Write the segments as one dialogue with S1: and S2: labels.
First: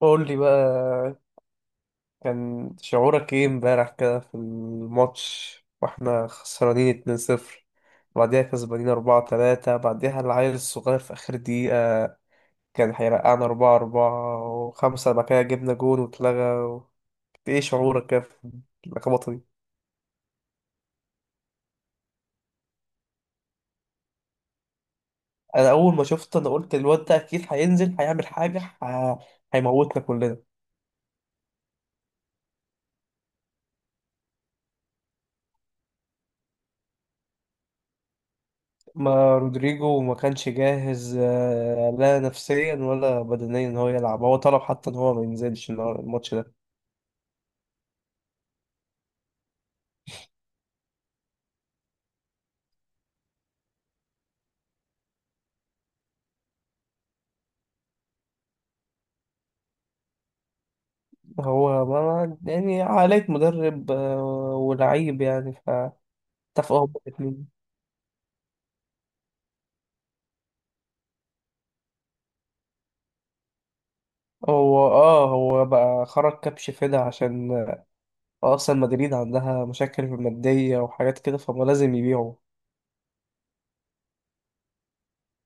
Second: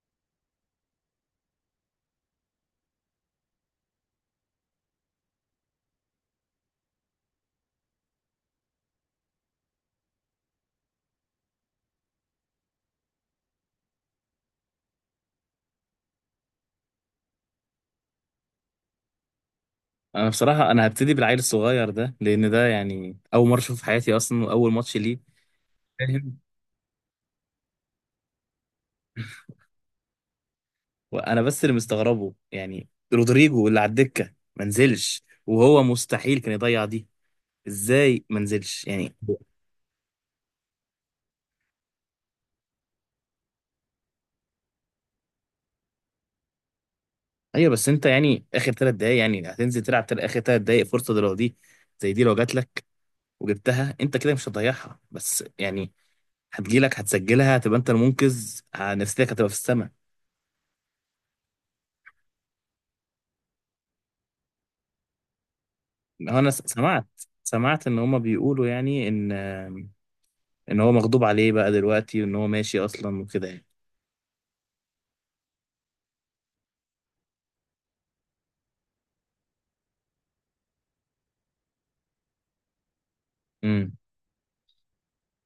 S1: قول لي بقى، كان شعورك ايه امبارح كده في الماتش واحنا خسرانين 2-0، بعديها كسبانين 4-3، بعديها العيل الصغير في اخر دقيقة كان هيرقعنا 4-4، وخمسة بعد كده جبنا جون واتلغى ايه شعورك كده في اللخبطة دي.
S2: انا بصراحه هبتدي بالعيل الصغير ده، لان ده يعني اول مره اشوفه في حياتي اصلا، واول ماتش ليه.
S1: انا اول ما شفت
S2: فاهم؟
S1: انا قلت الواد ده اكيد هينزل هيعمل حاجة هيموتنا كلنا.
S2: وانا بس اللي مستغربه، يعني رودريجو اللي على الدكه ما نزلش، وهو مستحيل كان يضيع دي. ازاي ما نزلش يعني؟
S1: ما رودريجو ما كانش جاهز لا نفسيا ولا بدنيا ان هو يلعب، هو طلب حتى ان هو ما ينزلش الماتش ده.
S2: ايوه، بس انت يعني اخر 3 دقايق يعني هتنزل تلعب، اخر 3 دقايق، فرصه دي، لو دي زي دي لو جات لك وجبتها انت كده، مش هتضيعها بس يعني. هتجيلك، هتسجلها، هتبقى انت المنقذ، نفسيتك هتبقى في السماء.
S1: هو ما يعني عقلية مدرب ولعيب يعني،
S2: هو انا
S1: فاتفقوا هما
S2: سمعت
S1: الاثنين.
S2: سمعت ان هما بيقولوا يعني ان هو مغضوب عليه بقى دلوقتي، وان هو ماشي اصلا وكده يعني.
S1: هو اه بقى خرج كبش فدا عشان اصلا مدريد عندها مشاكل مادية وحاجات كده فما لازم يبيعوا.
S2: امم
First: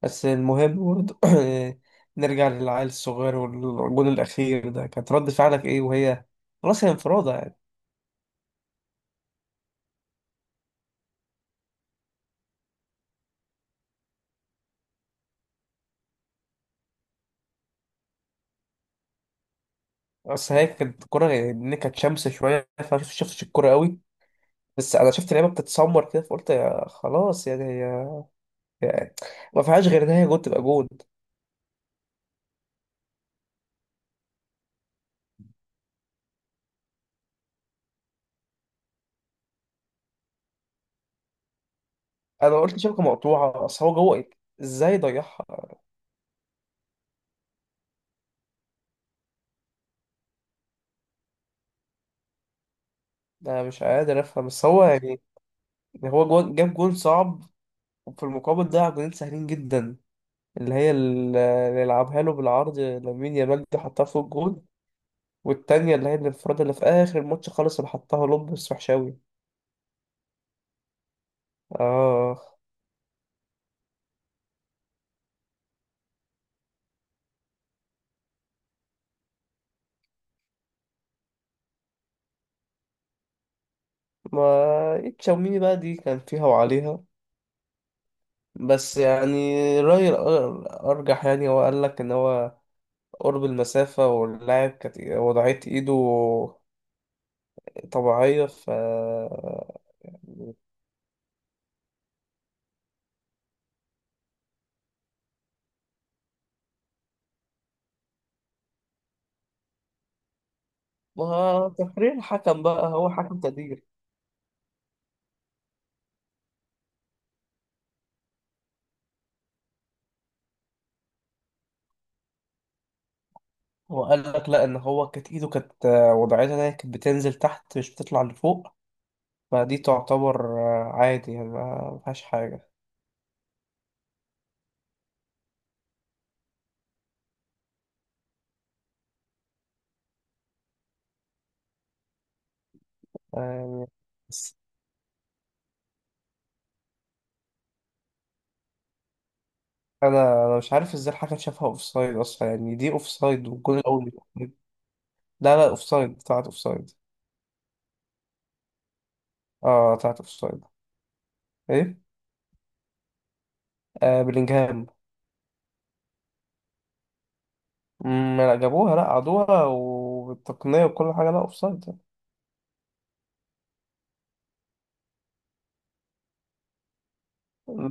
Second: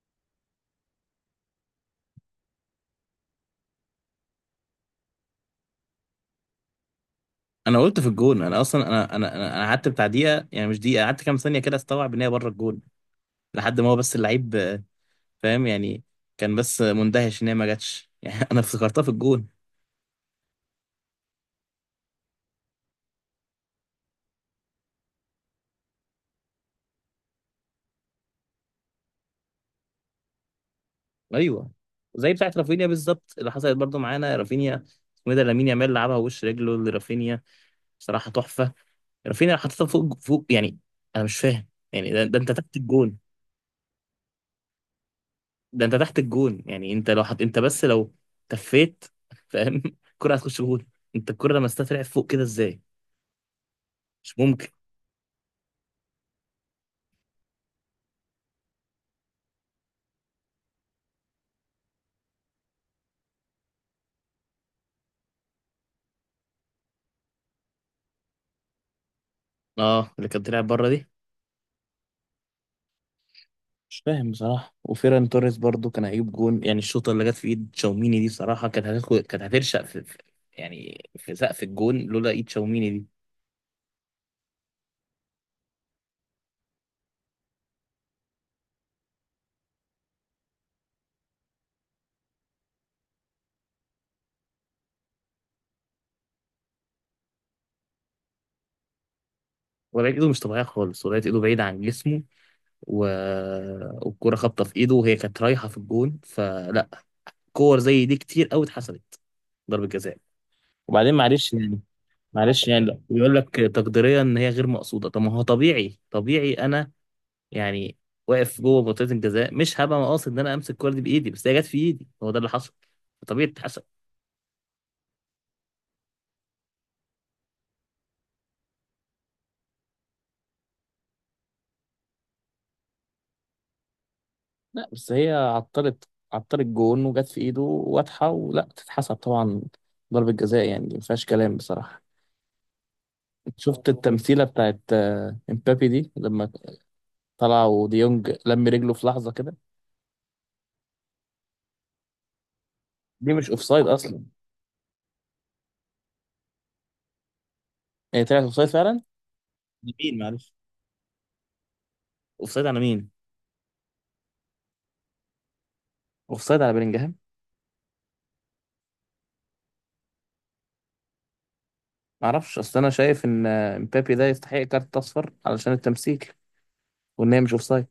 S1: بس المهم برضه نرجع للعيل الصغير والجون الأخير ده، كانت رد فعلك ايه وهي خلاص هي انفرادة يعني.
S2: انا قلت في الجون، انا اصلا انا انا انا أنا قعدت بتاع دقيقه، يعني مش دقيقه، قعدت كام ثانيه كده استوعب ان هي بره الجون، لحد ما هو بس اللعيب. فاهم يعني؟ كان بس مندهش ان هي ما جاتش يعني، انا افتكرتها في الجون.
S1: اصل هي كانت الكوره، ان كانت شمس شويه فما شفتش الكوره قوي، بس انا شفت لعيبه بتتسمر كده فقلت يا خلاص يعني هي يعني ما فيهاش غير ان هي جول تبقى جول.
S2: ايوه، زي بتاعت رافينيا بالظبط اللي حصلت برضو معانا، رافينيا، اسمه إيه ده، لامين يامال لعبها وش رجله لرافينيا، بصراحه تحفه. رافينيا حطيتها فوق فوق يعني، انا مش فاهم يعني. ده انت
S1: انا
S2: تحت
S1: قلت شبكه
S2: الجون،
S1: مقطوعه، اصل هو جوه إيه؟ ازاي ضيعها.
S2: ده انت تحت الجون، يعني انت لو حط، انت بس لو تفيت، فاهم؟ الكرة هتخش جون. انت الكرة لما طلعت فوق كده ازاي؟
S1: انا مش قادر
S2: مش
S1: افهم، بس
S2: ممكن.
S1: هو يعني هو جوه جاب جول صعب، وفي المقابل ضيع جولين سهلين جدا، اللي هي اللي يلعبها له بالعرض لامين يامال دي حطها فوق الجول، والتانية اللي هي الانفراد اللي في آخر الماتش خالص اللي حطها لوب بس وحشاوي.
S2: اه، اللي كانت طلعت بره دي.
S1: آه،
S2: مش فاهم بصراحة. وفيران توريس برضو كان هيجيب جون، يعني الشوطة اللي جت في ايد تشاوميني دي بصراحة كانت هترشق في يعني في سقف الجون، لولا ايد تشاوميني دي.
S1: ما تشاوميني بقى دي كان فيها وعليها، بس يعني رأيي أرجح يعني هو قال لك إن هو قرب المسافة واللاعب كانت وضعية إيده طبيعية
S2: ولقيت ايده مش طبيعية خالص، ولقيت ايده بعيدة عن جسمه، و... والكرة خابطة في ايده، وهي كانت رايحة في الجون. فلا، كور زي دي كتير قوي اتحسبت ضربة جزاء. وبعدين معلش
S1: ما
S2: يعني،
S1: تقرير الحكم
S2: معلش يعني.
S1: بقى
S2: لا،
S1: هو
S2: بيقول
S1: حكم
S2: لك
S1: تقدير.
S2: تقديريا ان هي غير مقصوده. طب ما هو طبيعي، طبيعي انا يعني واقف جوه منطقه الجزاء، مش هبقى قاصد ان انا امسك الكوره دي بايدي، بس هي جت في ايدي، هو ده اللي حصل. طبيعي تتحسب.
S1: هو قال لك لا، إن هو كانت إيده كانت وضعيتها إن هي كانت بتنزل تحت مش بتطلع لفوق، فدي تعتبر عادي يعني ما فيهاش حاجة
S2: لا، بس هي عطلت جون، وجت في ايده واضحه، ولا تتحسب طبعا ضربه جزاء يعني، دي ما فيهاش كلام بصراحه.
S1: يعني.
S2: شفت التمثيله بتاعت امبابي دي لما طلع وديونج لم رجله في لحظه كده؟
S1: انا مش عارف ازاي الحكم شافها اوف سايد اصلا، يعني دي اوف
S2: دي
S1: سايد،
S2: مش
S1: والجول
S2: اوفسايد
S1: الاول مش
S2: اصلا.
S1: offside. لا لا، اوف سايد، طلعت اوف سايد.
S2: هي طلعت اوفسايد فعلا.
S1: اه
S2: لمين
S1: طلعت اوف
S2: معلش؟
S1: سايد. ايه؟
S2: اوفسايد على مين؟
S1: آه بلينجهام.
S2: اوفسايد على بلينجهام.
S1: لا جابوها لا عادوها والتقنيه وكل حاجه، لا اوف سايد.
S2: معرفش، اصل انا شايف ان امبابي ده يستحق كارت اصفر علشان التمثيل، وان هي مش اوفسايد.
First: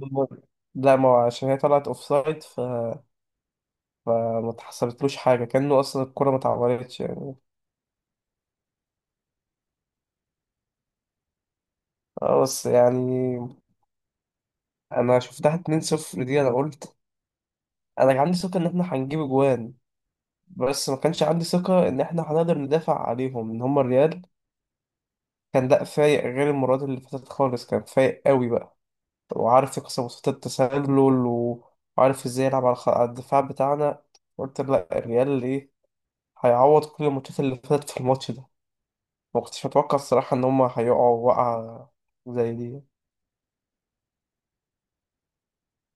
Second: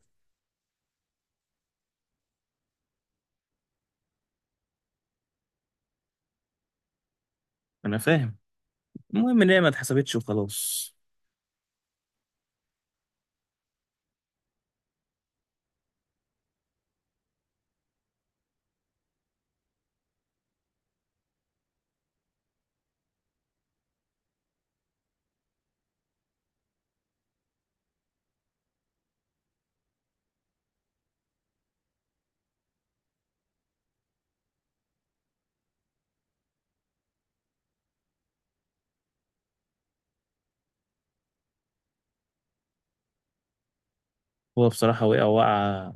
S1: لا ما هو عشان هي طلعت اوف سايد فما اتحسبتلوش حاجه كانه اصلا الكره ما اتعورتش يعني.
S2: انا فاهم، المهم ان هي ما اتحسبتش وخلاص.
S1: اه بس يعني انا شفتها 2-0 دي، انا قلت انا كان عندي ثقه ان احنا هنجيب اجوان، بس ما كانش عندي ثقة إن إحنا هنقدر ندافع عليهم، إن هما الريال كان لا فايق غير المرات اللي فاتت خالص، كان فايق قوي بقى وعارف يكسر وسط التسلل وعارف ازاي يلعب على على الدفاع بتاعنا. قلت لا، الريال ايه، هيعوض كل الماتشات اللي فاتت في الماتش ده. ما كنتش متوقع الصراحة ان هما هيقعوا وقعة زي دي.
S2: هو بصراحه وقع وقع،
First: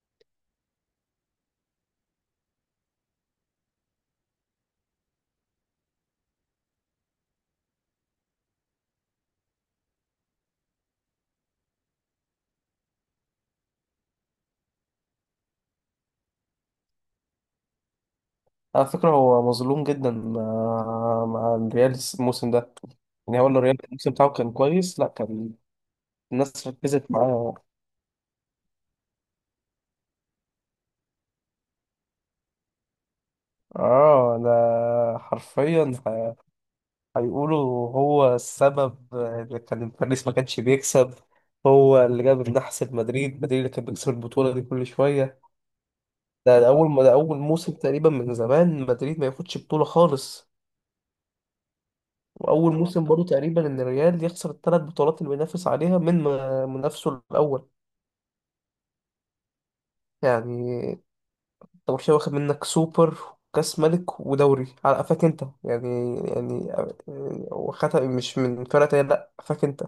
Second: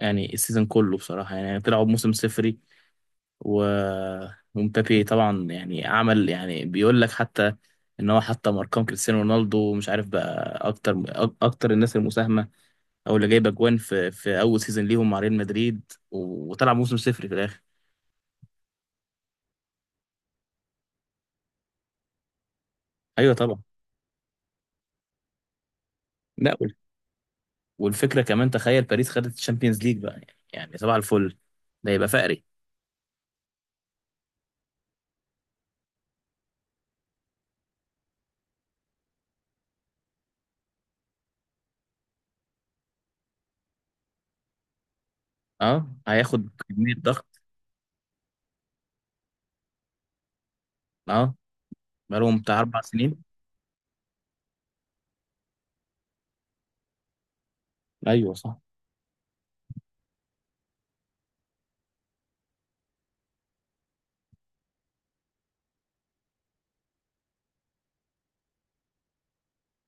S2: يعني السيزون كله بصراحه يعني طلعوا بموسم صفري. و ومبابي طبعا يعني عمل يعني، بيقول لك حتى ان هو حطم ارقام كريستيانو رونالدو، ومش عارف بقى اكتر اكتر الناس المساهمه، او اللي جايبه اجوان في اول سيزون ليهم مع ريال مدريد، وطلع موسم صفري في الاخر.
S1: على فكرة هو مظلوم جدا مع مع الريال الموسم ده،
S2: ايوه
S1: يعني هو
S2: طبعا.
S1: الريال الموسم بتاعه كان كويس، لا كان
S2: لا،
S1: الناس ركزت معاه.
S2: والفكره كمان، تخيل باريس خدت الشامبيونز ليج بقى، يعني صباح الفل، ده يبقى فقري.
S1: اه ده حرفيا هيقولوا هو السبب اللي كان باريس ما كانش بيكسب، هو اللي جاب النحس لمدريد، مدريد اللي كان بيكسب البطولة دي كل شوية.
S2: اه، هياخد
S1: ده, ده أول
S2: كميه
S1: ما ده أول
S2: ضغط.
S1: موسم تقريبا من زمان مدريد ما ياخدش بطولة خالص،
S2: اه، بقالهم بتاع
S1: وأول
S2: اربع
S1: موسم
S2: سنين
S1: برضه تقريبا إن الريال يخسر الثلاث بطولات اللي بينافس عليها من منافسه الأول.
S2: ايوه صح.
S1: يعني أنت برشلونة واخد منك سوبر وكأس ملك ودوري على قفاك أنت، يعني يعني واخدها مش من فرقة تانية لأ، قفاك أنت،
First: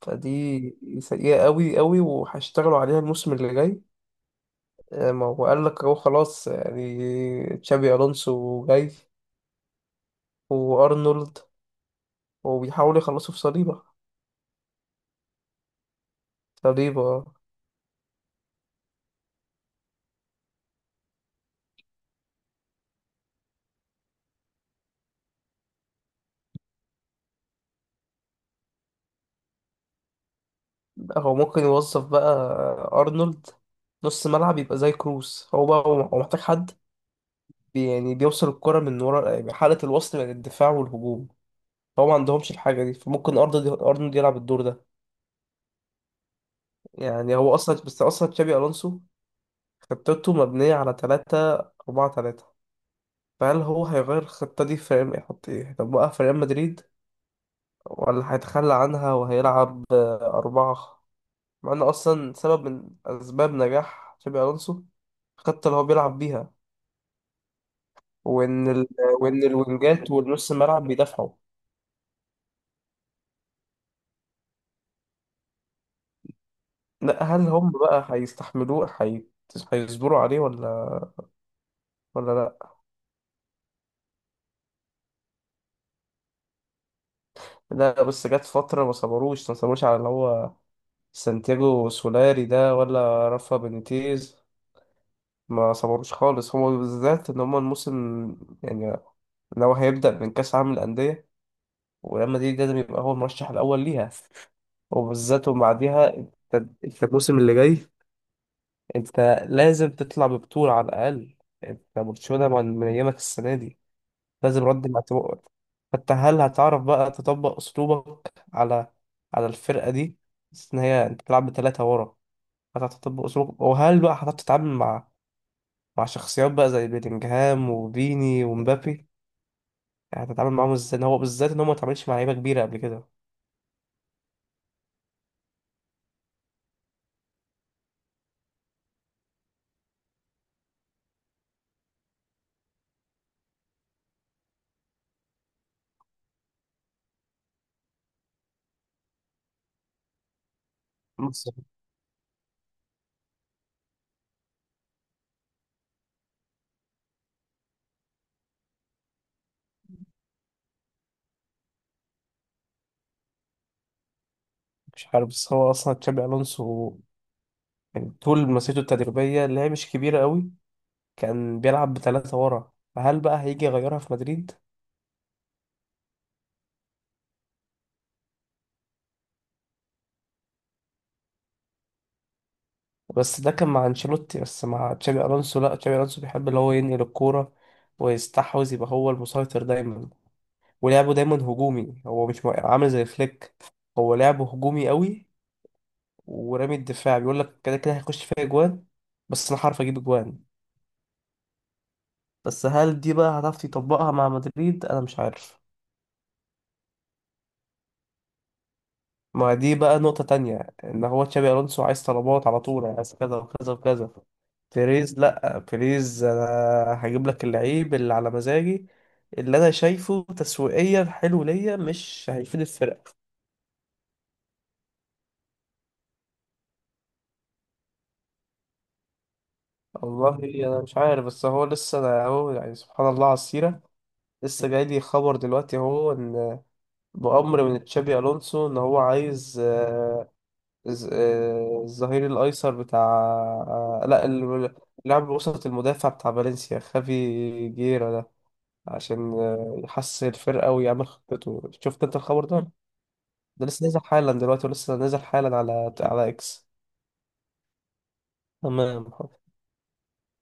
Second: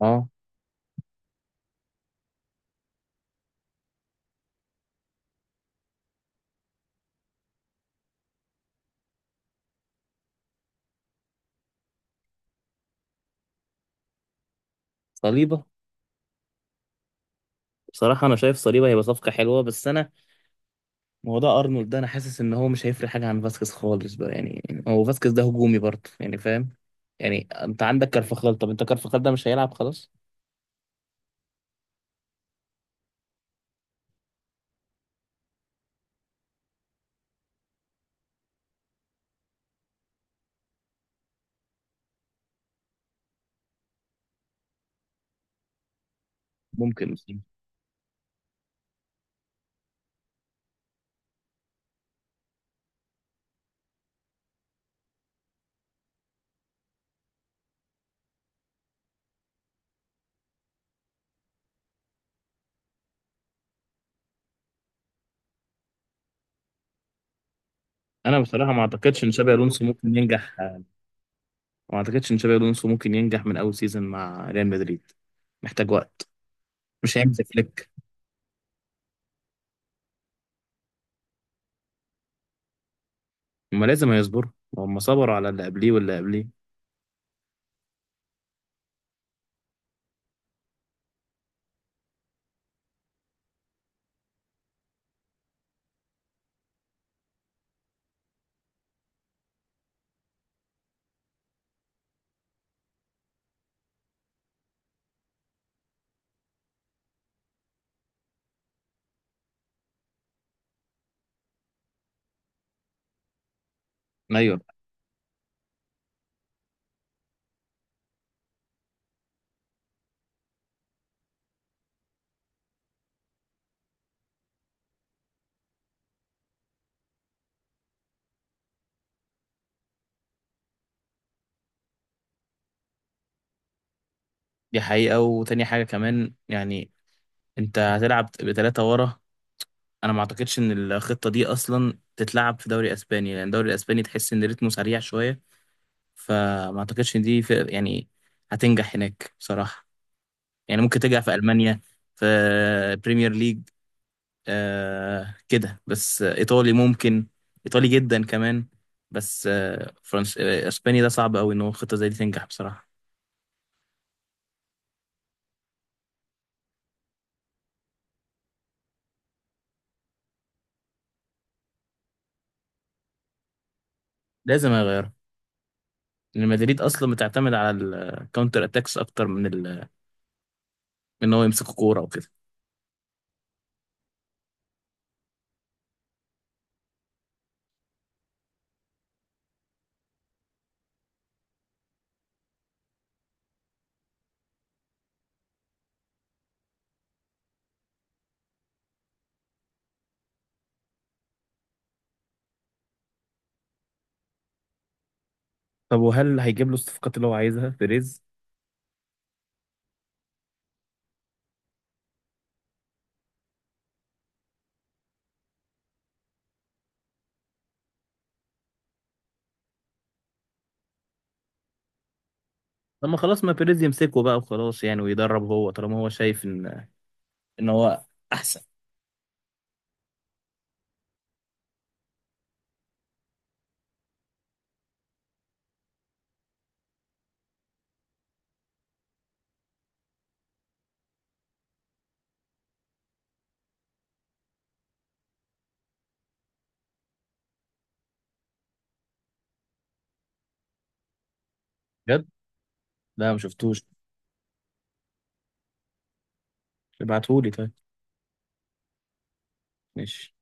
S2: اه،
S1: فدي سيئة قوي قوي وهيشتغلوا عليها الموسم اللي جاي. ما هو قال لك اهو خلاص يعني تشابي الونسو جاي وارنولد، وبيحاولوا يخلصوا في صليبة.
S2: صليبه.
S1: صليبة.
S2: بصراحه انا شايف صليبه هيبقى صفقه حلوه، بس انا موضوع ارنولد ده انا حاسس ان هو مش هيفرق حاجه عن فاسكيز خالص بقى يعني. هو فاسكيز ده هجومي برضه يعني، فاهم؟ يعني انت عندك كارفاخال، طب انت كارفاخال ده مش هيلعب خلاص.
S1: هو ممكن يوظف بقى ارنولد نص ملعب يبقى زي كروس، هو بقى هو محتاج حد يعني بيوصل الكرة من ورا يعني حالة الوصل بين الدفاع والهجوم، هو ما عندهمش الحاجة دي، فممكن ارنولد يلعب الدور ده.
S2: ممكن.
S1: يعني هو اصلا بس اصلا تشابي الونسو خطته مبنية على تلاتة أربعة تلاتة، فهل هو هيغير الخطة دي في يحط إيه؟ هيطبقها في ريال مدريد، ولا هيتخلى عنها وهيلعب أربعة؟ مع إن أصلا سبب من أسباب نجاح تشابي ألونسو الخطة اللي هو بيلعب بيها،
S2: انا
S1: وإن
S2: بصراحه ما
S1: ال...
S2: اعتقدش ان
S1: وإن
S2: شابي الونسو
S1: الوينجات
S2: ممكن
S1: والنص
S2: ينجح،
S1: الملعب بيدافعوا.
S2: وما اعتقدش ان شابي الونسو ممكن ينجح من اول سيزون مع ريال مدريد. محتاج وقت. مش
S1: لا
S2: هيعمل
S1: هل
S2: زي
S1: هم
S2: فليك.
S1: بقى هيستحملوه؟ هيصبروا عليه ولا ولا لا؟
S2: هما لازم هيصبروا، وهم صبروا على اللي قبليه واللي قبليه.
S1: لا بس جت فترة ما صبروش، ما صبروش على اللي هو سانتياغو سولاري ده ولا رافا بينيتيز، ما صبروش خالص هما بالذات. ان هما الموسم يعني لو هيبدأ من كأس عالم الأندية، وريال مدريد لازم يبقى هو المرشح الأول ليها، وبالذات وبعديها انت، انت الموسم اللي جاي، انت لازم تطلع ببطولة على الأقل. انت برشلونة من أيامك السنة دي
S2: ايوه،
S1: لازم رد مع تبقى. فانت هل هتعرف بقى تطبق أسلوبك على على الفرقة دي، بس إن هي أنت بتلعب بثلاثة ورا، هتعرف تطبق أسلوبك؟ وهل بقى هتعرف تتعامل مع مع شخصيات بقى زي بيلينجهام وفيني ومبابي؟ يعني هتتعامل معاهم ازاي إن هو بالذات ان هو ما اتعاملش مع لعيبه كبيره قبل كده؟
S2: دي حقيقة. وتاني حاجة كمان يعني، انت هتلعب بثلاثة ورا، انا ما اعتقدش ان الخطة دي اصلا تتلعب في دوري اسباني، لان الدوري الاسباني تحس ان رتمه سريع شوية. فما اعتقدش ان دي في يعني هتنجح هناك بصراحة. يعني ممكن تنجح في
S1: بس
S2: المانيا، في بريمير ليج، كده بس. ايطالي ممكن، ايطالي جدا كمان. بس فرنس، اسباني ده صعب قوي ان هو خطه زي دي تنجح بصراحه.
S1: مش عارف، بس هو اصلا تشابي الونسو يعني طول مسيرته التدريبيه اللي هي مش كبيره قوي كان بيلعب بثلاثه ورا، فهل بقى هيجي يغيرها في مدريد؟
S2: لازم اغيرها، لان مدريد اصلا بتعتمد على الكاونتر اتاكس اكتر من من ان هو يمسك كوره وكده.
S1: بس ده كان مع انشيلوتي، بس مع تشابي الونسو لا، تشابي الونسو بيحب اللي هو ينقل الكوره ويستحوذ يبقى هو المسيطر دايما، ولعبه دايما هجومي، هو مش عامل زي فليك، هو لعبه هجومي قوي ورامي الدفاع، بيقول لك كده كده هيخش فيها اجوان بس انا هعرف اجيب اجوان، بس هل دي بقى هتعرف تطبقها مع مدريد، انا مش عارف.
S2: طب وهل هيجيب له الصفقات اللي هو عايزها بيريز؟
S1: ما دي بقى نقطة تانية، ان هو تشابي الونسو عايز طلبات على طول، عايز كذا وكذا وكذا، بيريز لا، بيريز انا هجيب لك اللعيب اللي على مزاجي، اللي انا شايفه تسويقيا حلو ليا مش هيفيد
S2: لما
S1: الفرقة.
S2: خلاص، ما بيريز يمسكه بقى وخلاص يعني ويدرب هو، طالما هو شايف ان هو احسن.
S1: والله انا مش عارف، بس هو لسه انا اهو يعني سبحان الله على السيرة، لسه جاي لي خبر دلوقتي اهو ان بأمر من تشابي ألونسو إن هو عايز الظهير الأيسر بتاع آه، لا ال- لاعب وسط المدافع بتاع فالنسيا، خافي جيرا ده، عشان يحسن الفرقة ويعمل خطته. شفت أنت
S2: بجد؟
S1: الخبر ده؟
S2: لا، ما
S1: ده
S2: شفتوش.
S1: لسه نازل حالا دلوقتي، ولسه نازل حالا على على إكس.
S2: ابعتهولي طيب.
S1: تمام.
S2: ماشي.